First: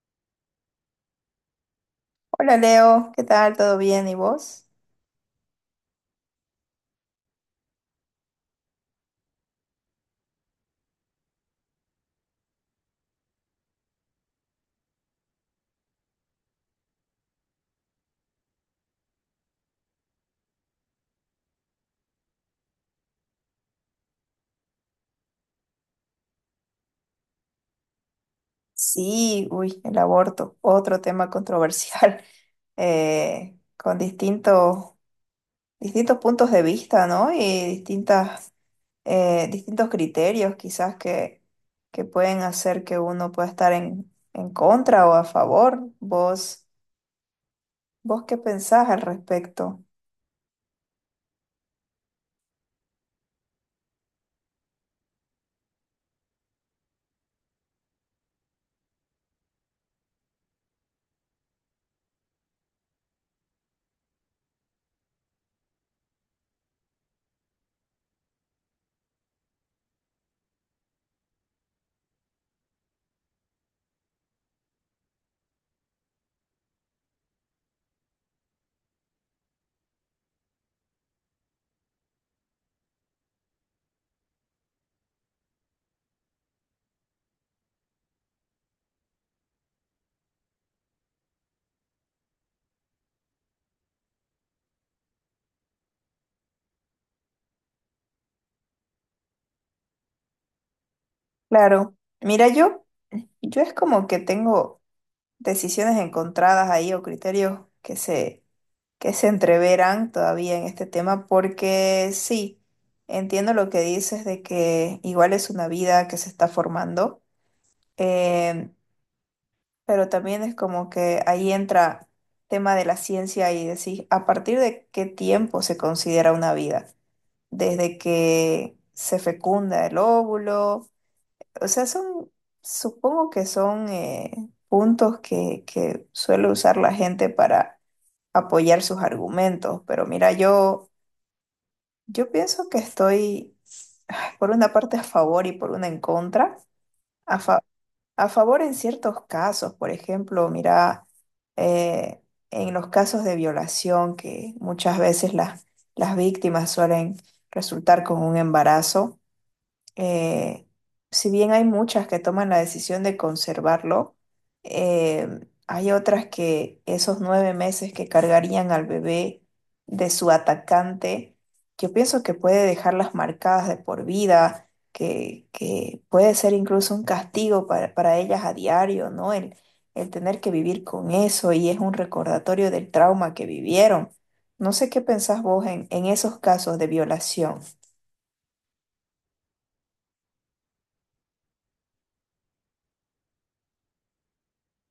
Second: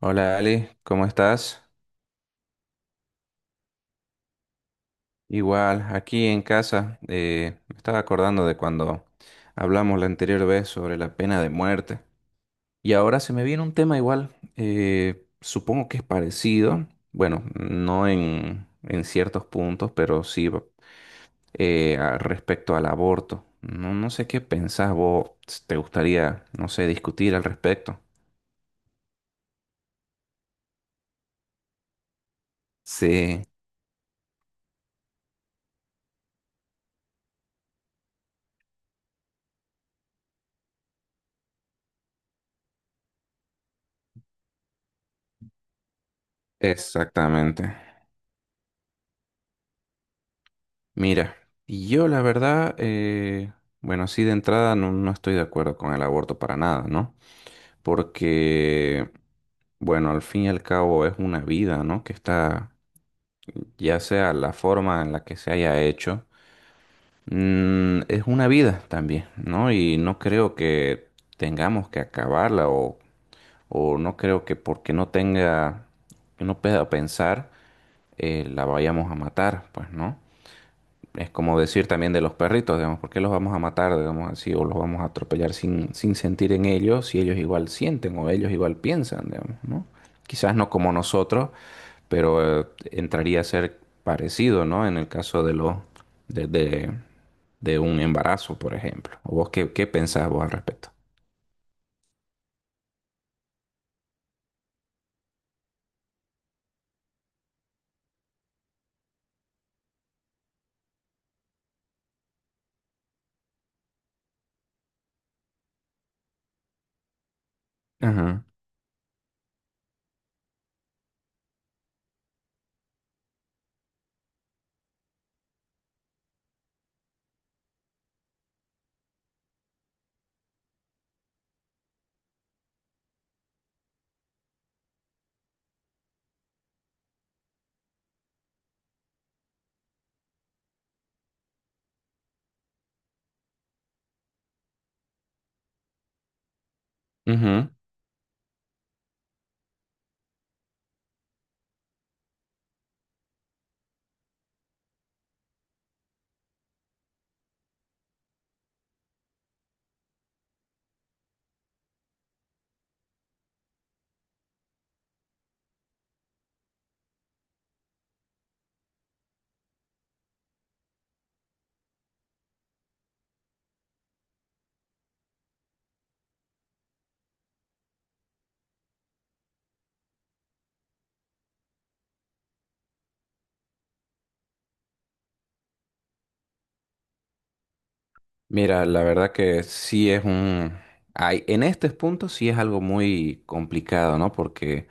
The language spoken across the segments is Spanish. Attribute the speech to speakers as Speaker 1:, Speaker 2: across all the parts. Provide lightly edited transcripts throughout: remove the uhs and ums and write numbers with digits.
Speaker 1: Hola Ali, ¿cómo estás?
Speaker 2: Hola Leo, ¿qué tal? ¿Todo bien? ¿Y vos?
Speaker 1: Igual, aquí en casa, me estaba acordando de cuando hablamos la anterior vez sobre la pena de muerte. Y ahora se me viene un tema igual, supongo que es parecido, bueno, no en ciertos puntos, pero sí respecto al aborto. No, no sé qué pensás vos, te gustaría, no sé, discutir al respecto.
Speaker 2: Sí, uy, el aborto, otro tema controversial,
Speaker 1: Sí,
Speaker 2: con distintos puntos de vista, ¿no? Y distintas, distintos criterios quizás que pueden hacer que uno pueda estar en contra o a favor. ¿Vos,
Speaker 1: exactamente.
Speaker 2: vos qué pensás al respecto?
Speaker 1: Mira, y yo la verdad, bueno, sí de entrada no, no estoy de acuerdo con el aborto para nada, ¿no? Porque, bueno, al fin y al cabo es una vida, ¿no? Que está, ya sea la forma en la que se haya hecho, es una vida también, ¿no? Y no creo que tengamos que acabarla o no creo que porque no tenga, que no pueda pensar, la vayamos a matar, pues, ¿no? Es como decir también de los perritos, digamos, ¿por qué los vamos a matar, digamos así, o los vamos a atropellar sin, sin sentir en ellos, si ellos igual sienten o ellos igual piensan, digamos, ¿no? Quizás no como nosotros, pero entraría a ser parecido, ¿no? En el caso de los de, de, de un embarazo, por ejemplo. ¿O vos qué, qué pensás vos al respecto?
Speaker 2: Claro, mira, yo es como que tengo decisiones encontradas ahí o criterios que se entreveran todavía en este tema, porque sí, entiendo lo que dices de que igual es una vida que se está formando,
Speaker 1: Ajá.
Speaker 2: eh, pero también es como que ahí entra tema de la ciencia y decir, ¿a partir de qué tiempo se considera una vida? Desde que se fecunda el óvulo, o sea, supongo que son puntos que suele usar la gente para apoyar sus argumentos, pero mira, yo pienso que estoy por una parte a favor y por una en contra. A, fa-
Speaker 1: Ujú.
Speaker 2: a favor en ciertos casos, por ejemplo, mira, eh, en los casos de violación que muchas veces las víctimas suelen resultar con un embarazo, eh, si bien hay muchas que toman la decisión de conservarlo. eh, Hay otras que esos 9 meses que cargarían al bebé de su atacante, yo pienso que puede dejarlas marcadas de por vida, que puede ser incluso un castigo para ellas a diario, ¿no? El tener que vivir con eso y es un recordatorio del trauma que vivieron. No sé qué pensás vos en esos casos de violación.
Speaker 1: Mira, la verdad que sí es un... Hay, en este punto sí es algo muy complicado, ¿no? Porque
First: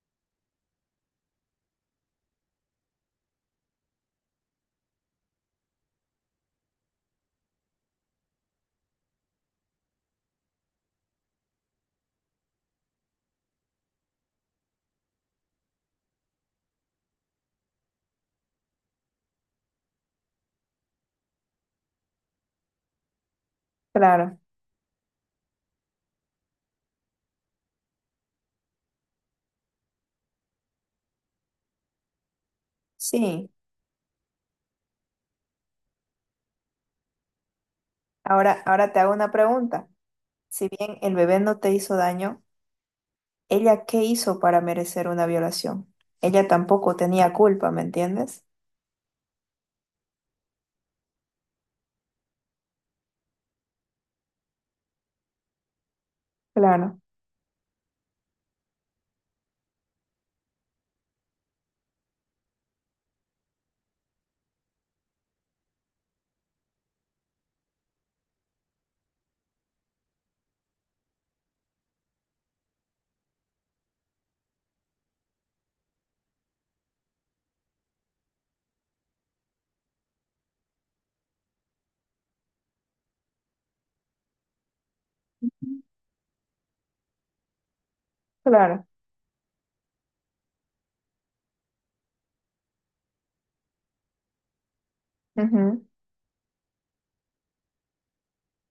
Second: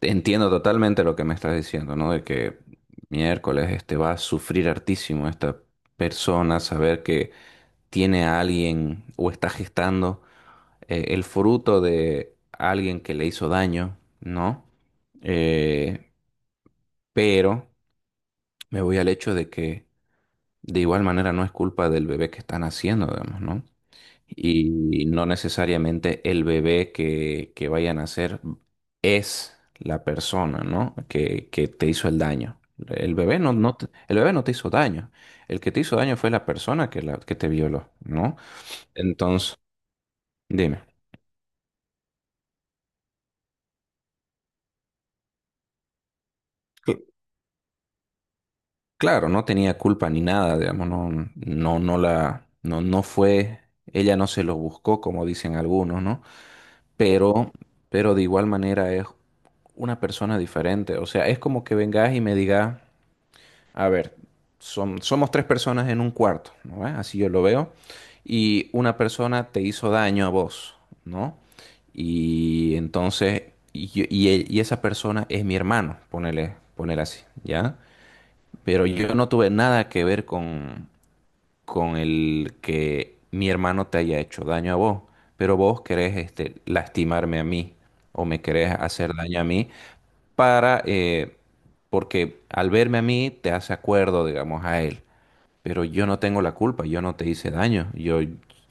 Speaker 1: entiendo totalmente lo que me estás diciendo, ¿no? De que miércoles este va a sufrir hartísimo esta persona, saber que tiene a alguien o está gestando el fruto de alguien que le hizo daño, ¿no? Eh, pero me voy al hecho de que de igual manera no es culpa del bebé que están haciendo, digamos, ¿no?
Speaker 2: Claro,
Speaker 1: Y no necesariamente el bebé que vayan a nacer es la persona, ¿no? Que te hizo el daño. El bebé
Speaker 2: sí.
Speaker 1: no, no te, el bebé no te hizo daño. El que te hizo daño fue la persona que, la, que te violó, ¿no?
Speaker 2: Ahora te hago una
Speaker 1: Entonces,
Speaker 2: pregunta. Si
Speaker 1: dime.
Speaker 2: bien el bebé no te hizo daño, ¿ella qué hizo para merecer una violación? Ella tampoco
Speaker 1: Cl-
Speaker 2: tenía culpa, ¿me entiendes?
Speaker 1: Claro, no tenía culpa ni nada, digamos, no, no, no la, no, no fue, ella no se lo buscó, como dicen algunos, ¿no?
Speaker 2: Claro,
Speaker 1: Pero, pero de igual manera es una persona diferente. O sea, es como que vengas y me digas. A ver, somos tres personas en un cuarto, ¿no? ¿Ve? Así yo lo veo. Y una persona te hizo daño a vos, ¿no? Y entonces, y esa persona es mi hermano, ponele, ponele así, ¿ya? Pero yo no tuve nada que ver con el que mi hermano te haya hecho daño a vos, pero vos querés este, lastimarme a mí o me querés
Speaker 2: claro.
Speaker 1: hacer daño a mí para, porque al verme a mí te hace acuerdo, digamos, a él.
Speaker 2: Ujú.
Speaker 1: Pero yo no tengo la culpa, yo no te hice daño, yo,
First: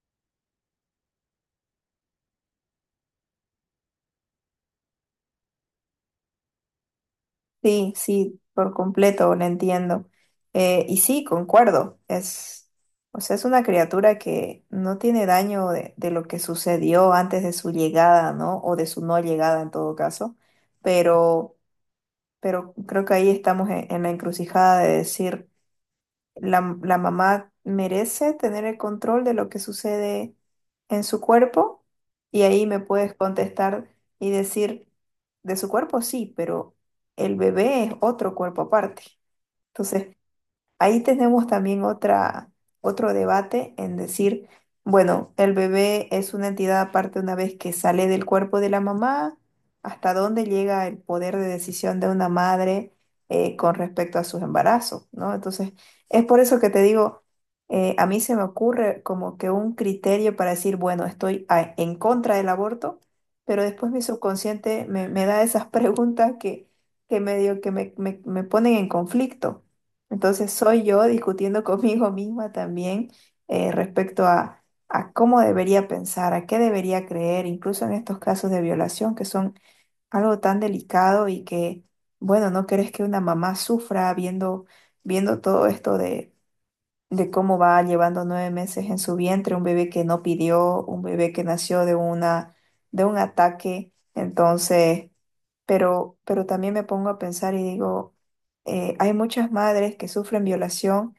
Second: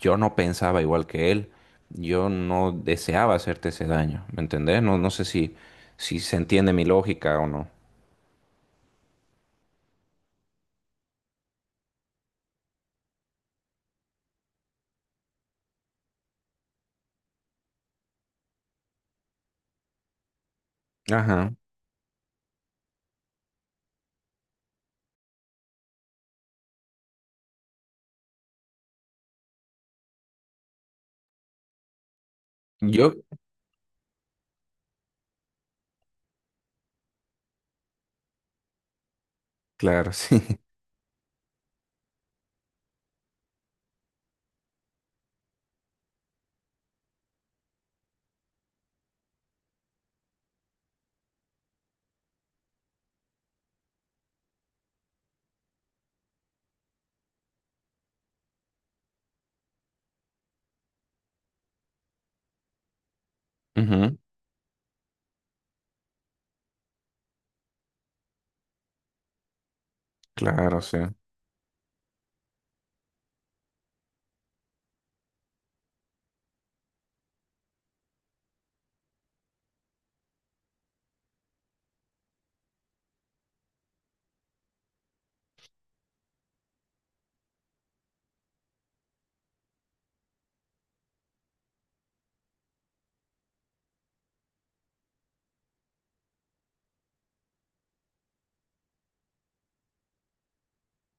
Speaker 1: yo no pensaba igual que él, yo no deseaba hacerte ese daño, ¿me entendés? No, no sé si, si se entiende mi lógica o no.
Speaker 2: Sí, sí, por completo, lo entiendo. Y sí, concuerdo. O sea, es una criatura que no tiene daño de lo que sucedió antes de su llegada, ¿no? O de su no llegada en todo caso.
Speaker 1: Ajá.
Speaker 2: Pero, pero creo que ahí estamos en la encrucijada de decir, la mamá merece tener el control de lo que sucede en su cuerpo, y ahí me puedes
Speaker 1: Yo,
Speaker 2: contestar y decir, de su cuerpo sí, pero el bebé es otro cuerpo aparte.
Speaker 1: claro,
Speaker 2: Entonces,
Speaker 1: sí.
Speaker 2: ahí tenemos también otro debate en decir, bueno, el bebé es una entidad aparte una vez que sale del cuerpo de la mamá. ¿Hasta dónde llega el poder de decisión de una madre con respecto a sus embarazos, ¿no? Entonces, es por eso que te digo, a mí se me ocurre como que un criterio para decir, bueno, estoy en contra del aborto, pero después mi
Speaker 1: Ujú,
Speaker 2: subconsciente me da esas preguntas que medio que me ponen en conflicto. Entonces
Speaker 1: claro,
Speaker 2: soy
Speaker 1: sí.
Speaker 2: yo discutiendo conmigo misma también, respecto a cómo debería pensar, a qué debería creer, incluso en estos casos de violación que son algo tan delicado y que, bueno, no querés que una mamá sufra viendo todo esto de cómo va llevando 9 meses en su vientre, un bebé que no pidió, un bebé que nació de de un ataque. Entonces, pero también me pongo a pensar y digo, hay muchas madres que sufren violación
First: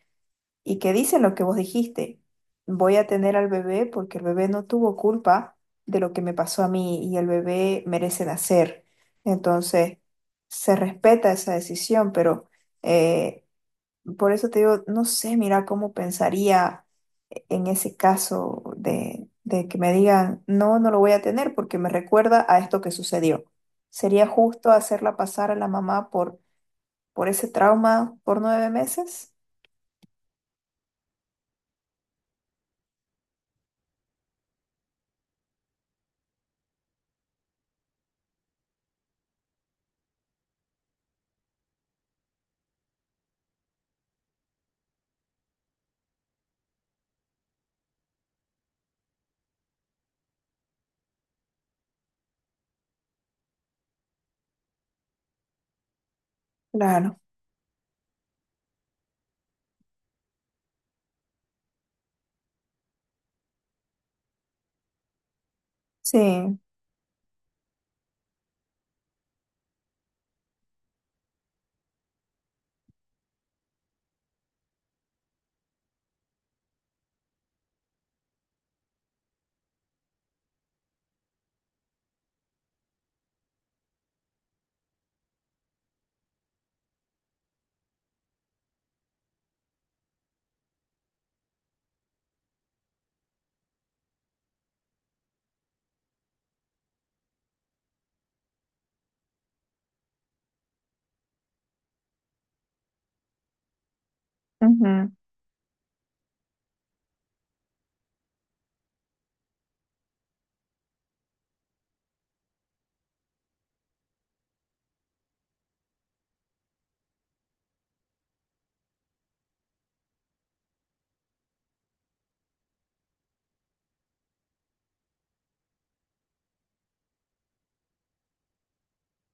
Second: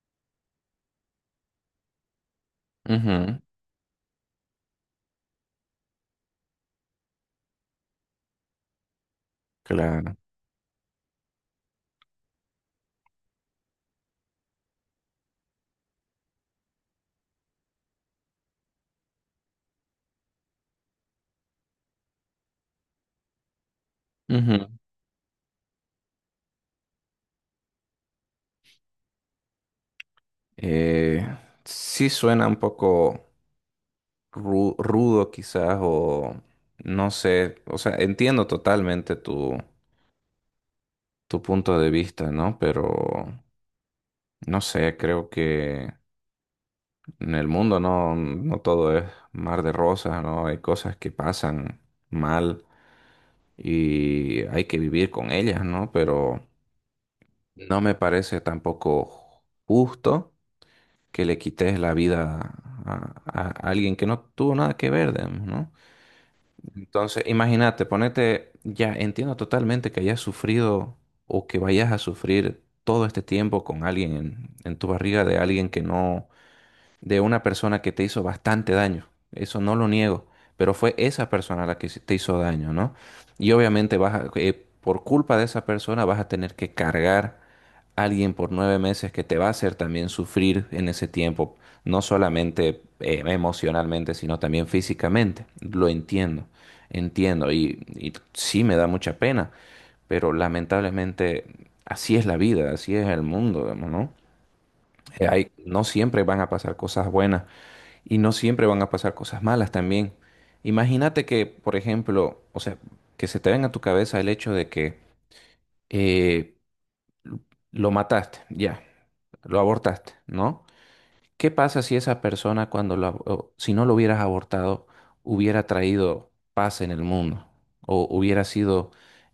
Speaker 2: y que dicen lo que vos dijiste, voy a tener
Speaker 1: Ujú.
Speaker 2: al bebé porque el bebé no tuvo culpa de lo que me pasó a mí y el bebé merece nacer. Entonces,
Speaker 1: Claro.
Speaker 2: se respeta esa decisión, pero eh, por eso te digo, no sé, mira cómo pensaría en ese caso de que me digan, no, no lo voy a tener porque me recuerda a esto que sucedió. ¿Sería justo
Speaker 1: Ujú.
Speaker 2: hacerla pasar a la mamá por ese trauma por 9 meses?
Speaker 1: Eh, sí suena un poco rudo quizás o no sé, o sea, entiendo totalmente tu, tu punto de vista, ¿no? Pero no sé, creo que en el mundo no, no todo es mar de rosas, ¿no? Hay cosas que pasan mal y hay que vivir con ellas, ¿no? Pero
Speaker 2: Claro,
Speaker 1: no me parece tampoco justo que le quites la vida a, alguien que no tuvo nada que ver, digamos, ¿no?
Speaker 2: sí,
Speaker 1: Entonces, imagínate, ponete, ya entiendo totalmente que hayas sufrido o que vayas a sufrir todo este tiempo con alguien en tu barriga de alguien que no de una persona que te hizo bastante daño. Eso no lo niego, pero fue esa persona la que te hizo daño, ¿no? Y obviamente por culpa de esa persona vas a tener que cargar a alguien por 9 meses que te va a hacer también sufrir en ese tiempo, no solamente emocionalmente, sino también físicamente. Lo entiendo, entiendo y sí me da mucha pena, pero lamentablemente así es la vida, así es el mundo, digamos, ¿no?
Speaker 2: ujú,
Speaker 1: No siempre van a pasar cosas buenas y no siempre van a pasar cosas malas también. Imagínate que, por ejemplo, o sea, que se te venga a tu cabeza el hecho de que eh, lo mataste, ya, lo abortaste, ¿no? ¿Qué pasa si esa persona, cuando o si no lo hubieras abortado, hubiera traído paz en el mundo? O hubiera sido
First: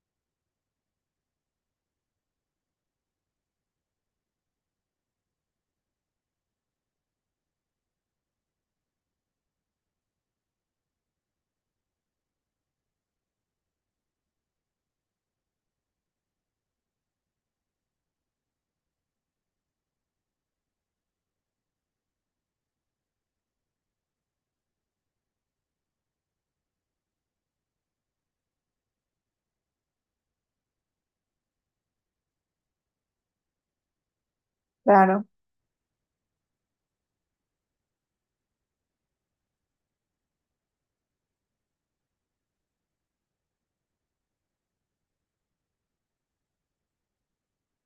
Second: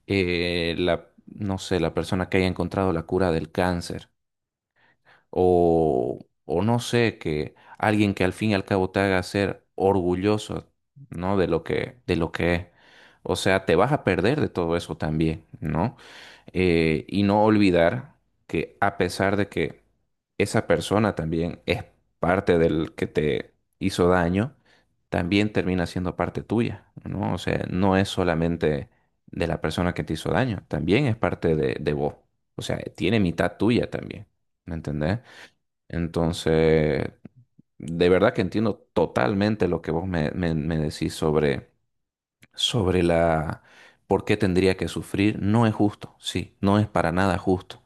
Speaker 1: la, no sé, la persona que haya encontrado la cura del cáncer. O, o no sé, que alguien que al fin y al cabo te haga ser orgulloso, ¿no? De lo que es. O sea, te vas a perder de todo eso también, ¿no? Y no olvidar que a pesar de que esa persona también es parte del que te hizo daño, también termina siendo parte tuya, ¿no? O sea, no es solamente de la persona que te hizo daño, también es parte de vos. O sea, tiene mitad tuya también, ¿me entendés?
Speaker 2: claro,
Speaker 1: Entonces, de verdad que entiendo totalmente lo que vos me, me decís sobre, sobre la por qué tendría que sufrir. No es justo, sí, no es para nada justo.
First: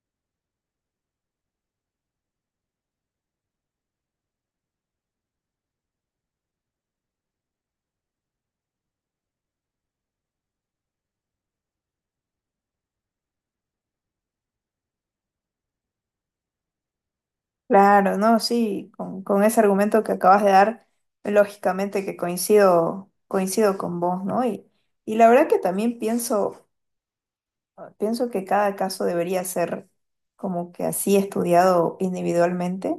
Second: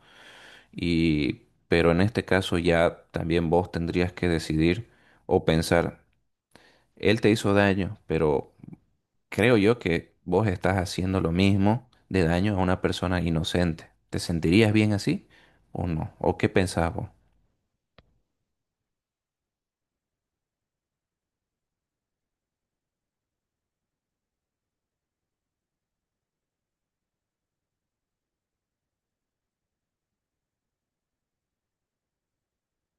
Speaker 1: Y, pero en este caso ya también vos tendrías que decidir o pensar, él te hizo daño, pero creo yo que vos estás haciendo lo mismo de daño a una persona inocente. ¿Te sentirías bien así o no? ¿O qué pensás vos?
Speaker 2: claro, no, sí, con ese argumento que acabas de dar, lógicamente que coincido, coincido con vos, ¿no? Y la verdad que también pienso, pienso que cada caso debería ser como que así estudiado individualmente.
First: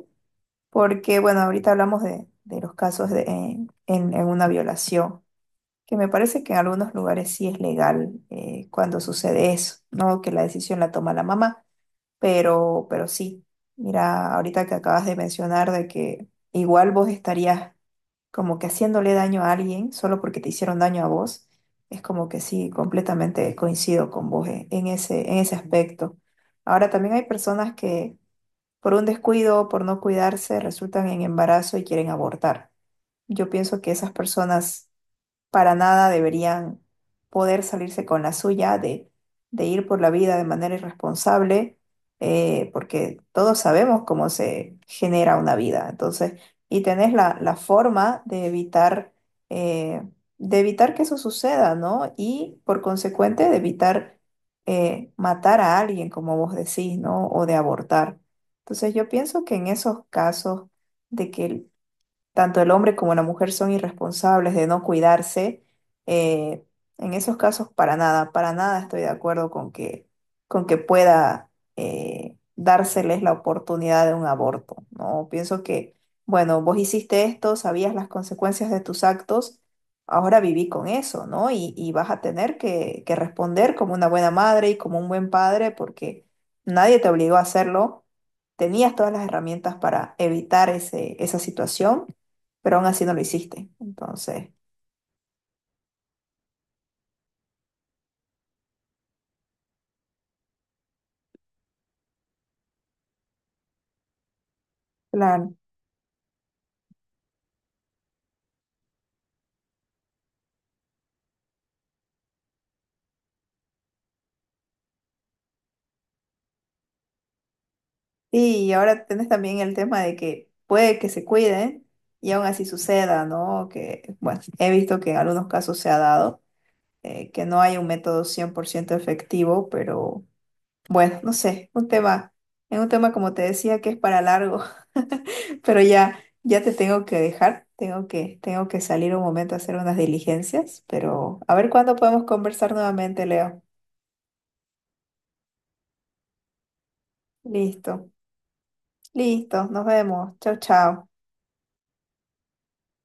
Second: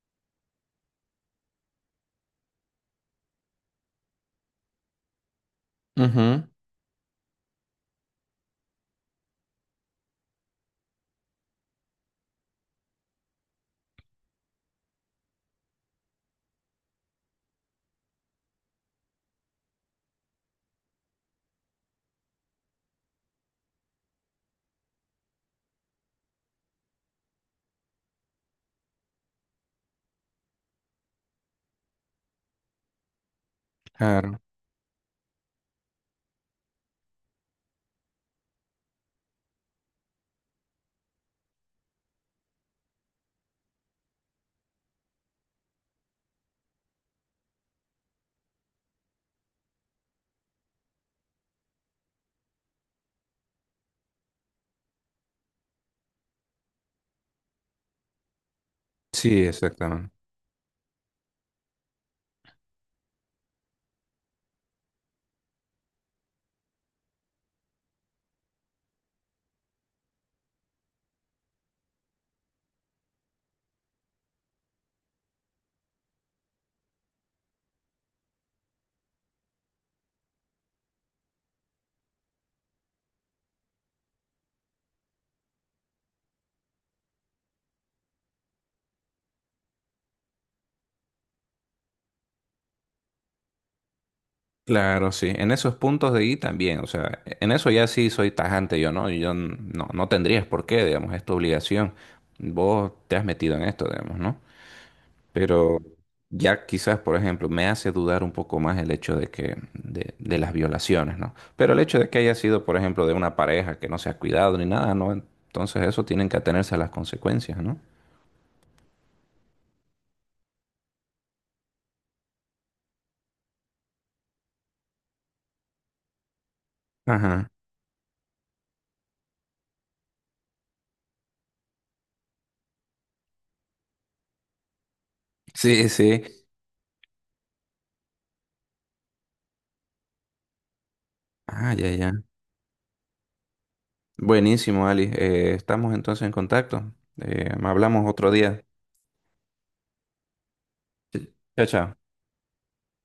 Speaker 2: Porque, bueno, ahorita hablamos de los casos de, en una violación, que me parece
Speaker 1: Ujú,
Speaker 2: que en algunos lugares sí es legal cuando sucede eso, ¿no? Que la decisión la toma la mamá. Pero sí, mira, ahorita que acabas de mencionar de que igual vos estarías como que haciéndole daño a alguien solo porque te hicieron daño a vos, es como que sí, completamente coincido con vos, en ese aspecto. Ahora, también hay personas que por un descuido, por no cuidarse, resultan en embarazo y quieren abortar. Yo pienso que esas
Speaker 1: claro.
Speaker 2: personas para nada, deberían poder salirse con la suya de ir por la vida de manera irresponsable, porque todos sabemos cómo se genera una vida. Entonces, y tenés la forma eh, de evitar que eso suceda, ¿no? Y por consecuente, de evitar matar a alguien, como vos decís, ¿no? O de abortar. Entonces, yo pienso
Speaker 1: Sí,
Speaker 2: que en esos
Speaker 1: exactamente.
Speaker 2: casos de que tanto el hombre como la mujer son irresponsables de no cuidarse, eh, en esos casos para nada estoy de acuerdo con que pueda dárseles la oportunidad de un aborto, ¿no? Pienso que, bueno, vos hiciste esto, sabías las consecuencias de tus actos, ahora viví con eso, ¿no? Y vas a tener que responder como una buena madre y como un buen padre porque nadie te obligó a hacerlo. Tenías todas las herramientas para evitar esa situación, pero aún así no lo hiciste. Entonces,
Speaker 1: Claro, sí. En esos puntos de ahí también, o sea, en eso ya sí soy tajante yo, ¿no? Yo no, no tendrías por qué, digamos, es tu obligación. Vos te has metido en esto, digamos, ¿no?
Speaker 2: claro.
Speaker 1: Pero ya quizás, por ejemplo, me hace dudar un poco más el hecho de que, de las violaciones, ¿no? Pero el hecho de que haya sido, por ejemplo, de una pareja que no se ha cuidado ni nada, ¿no? Entonces eso tienen que atenerse a las consecuencias, ¿no?
Speaker 2: Y ahora tienes también el tema de que puede que se cuiden y aún así suceda, ¿no? Que, bueno, he visto que en algunos casos se ha dado, que
Speaker 1: Ajá.
Speaker 2: no hay un método 100% efectivo. Pero bueno, no sé, un tema, es un tema como te decía que es para largo, pero
Speaker 1: Sí,
Speaker 2: ya,
Speaker 1: sí.
Speaker 2: ya te tengo que dejar, tengo que salir un momento a hacer unas diligencias, pero a ver
Speaker 1: Ah, ya,
Speaker 2: cuándo
Speaker 1: ya.
Speaker 2: podemos conversar nuevamente, Leo.
Speaker 1: Buenísimo, Ali. Estamos entonces en contacto. Hablamos
Speaker 2: Listo.
Speaker 1: otro día.
Speaker 2: Listo, nos vemos. Chau, chau.
Speaker 1: Chao, chao.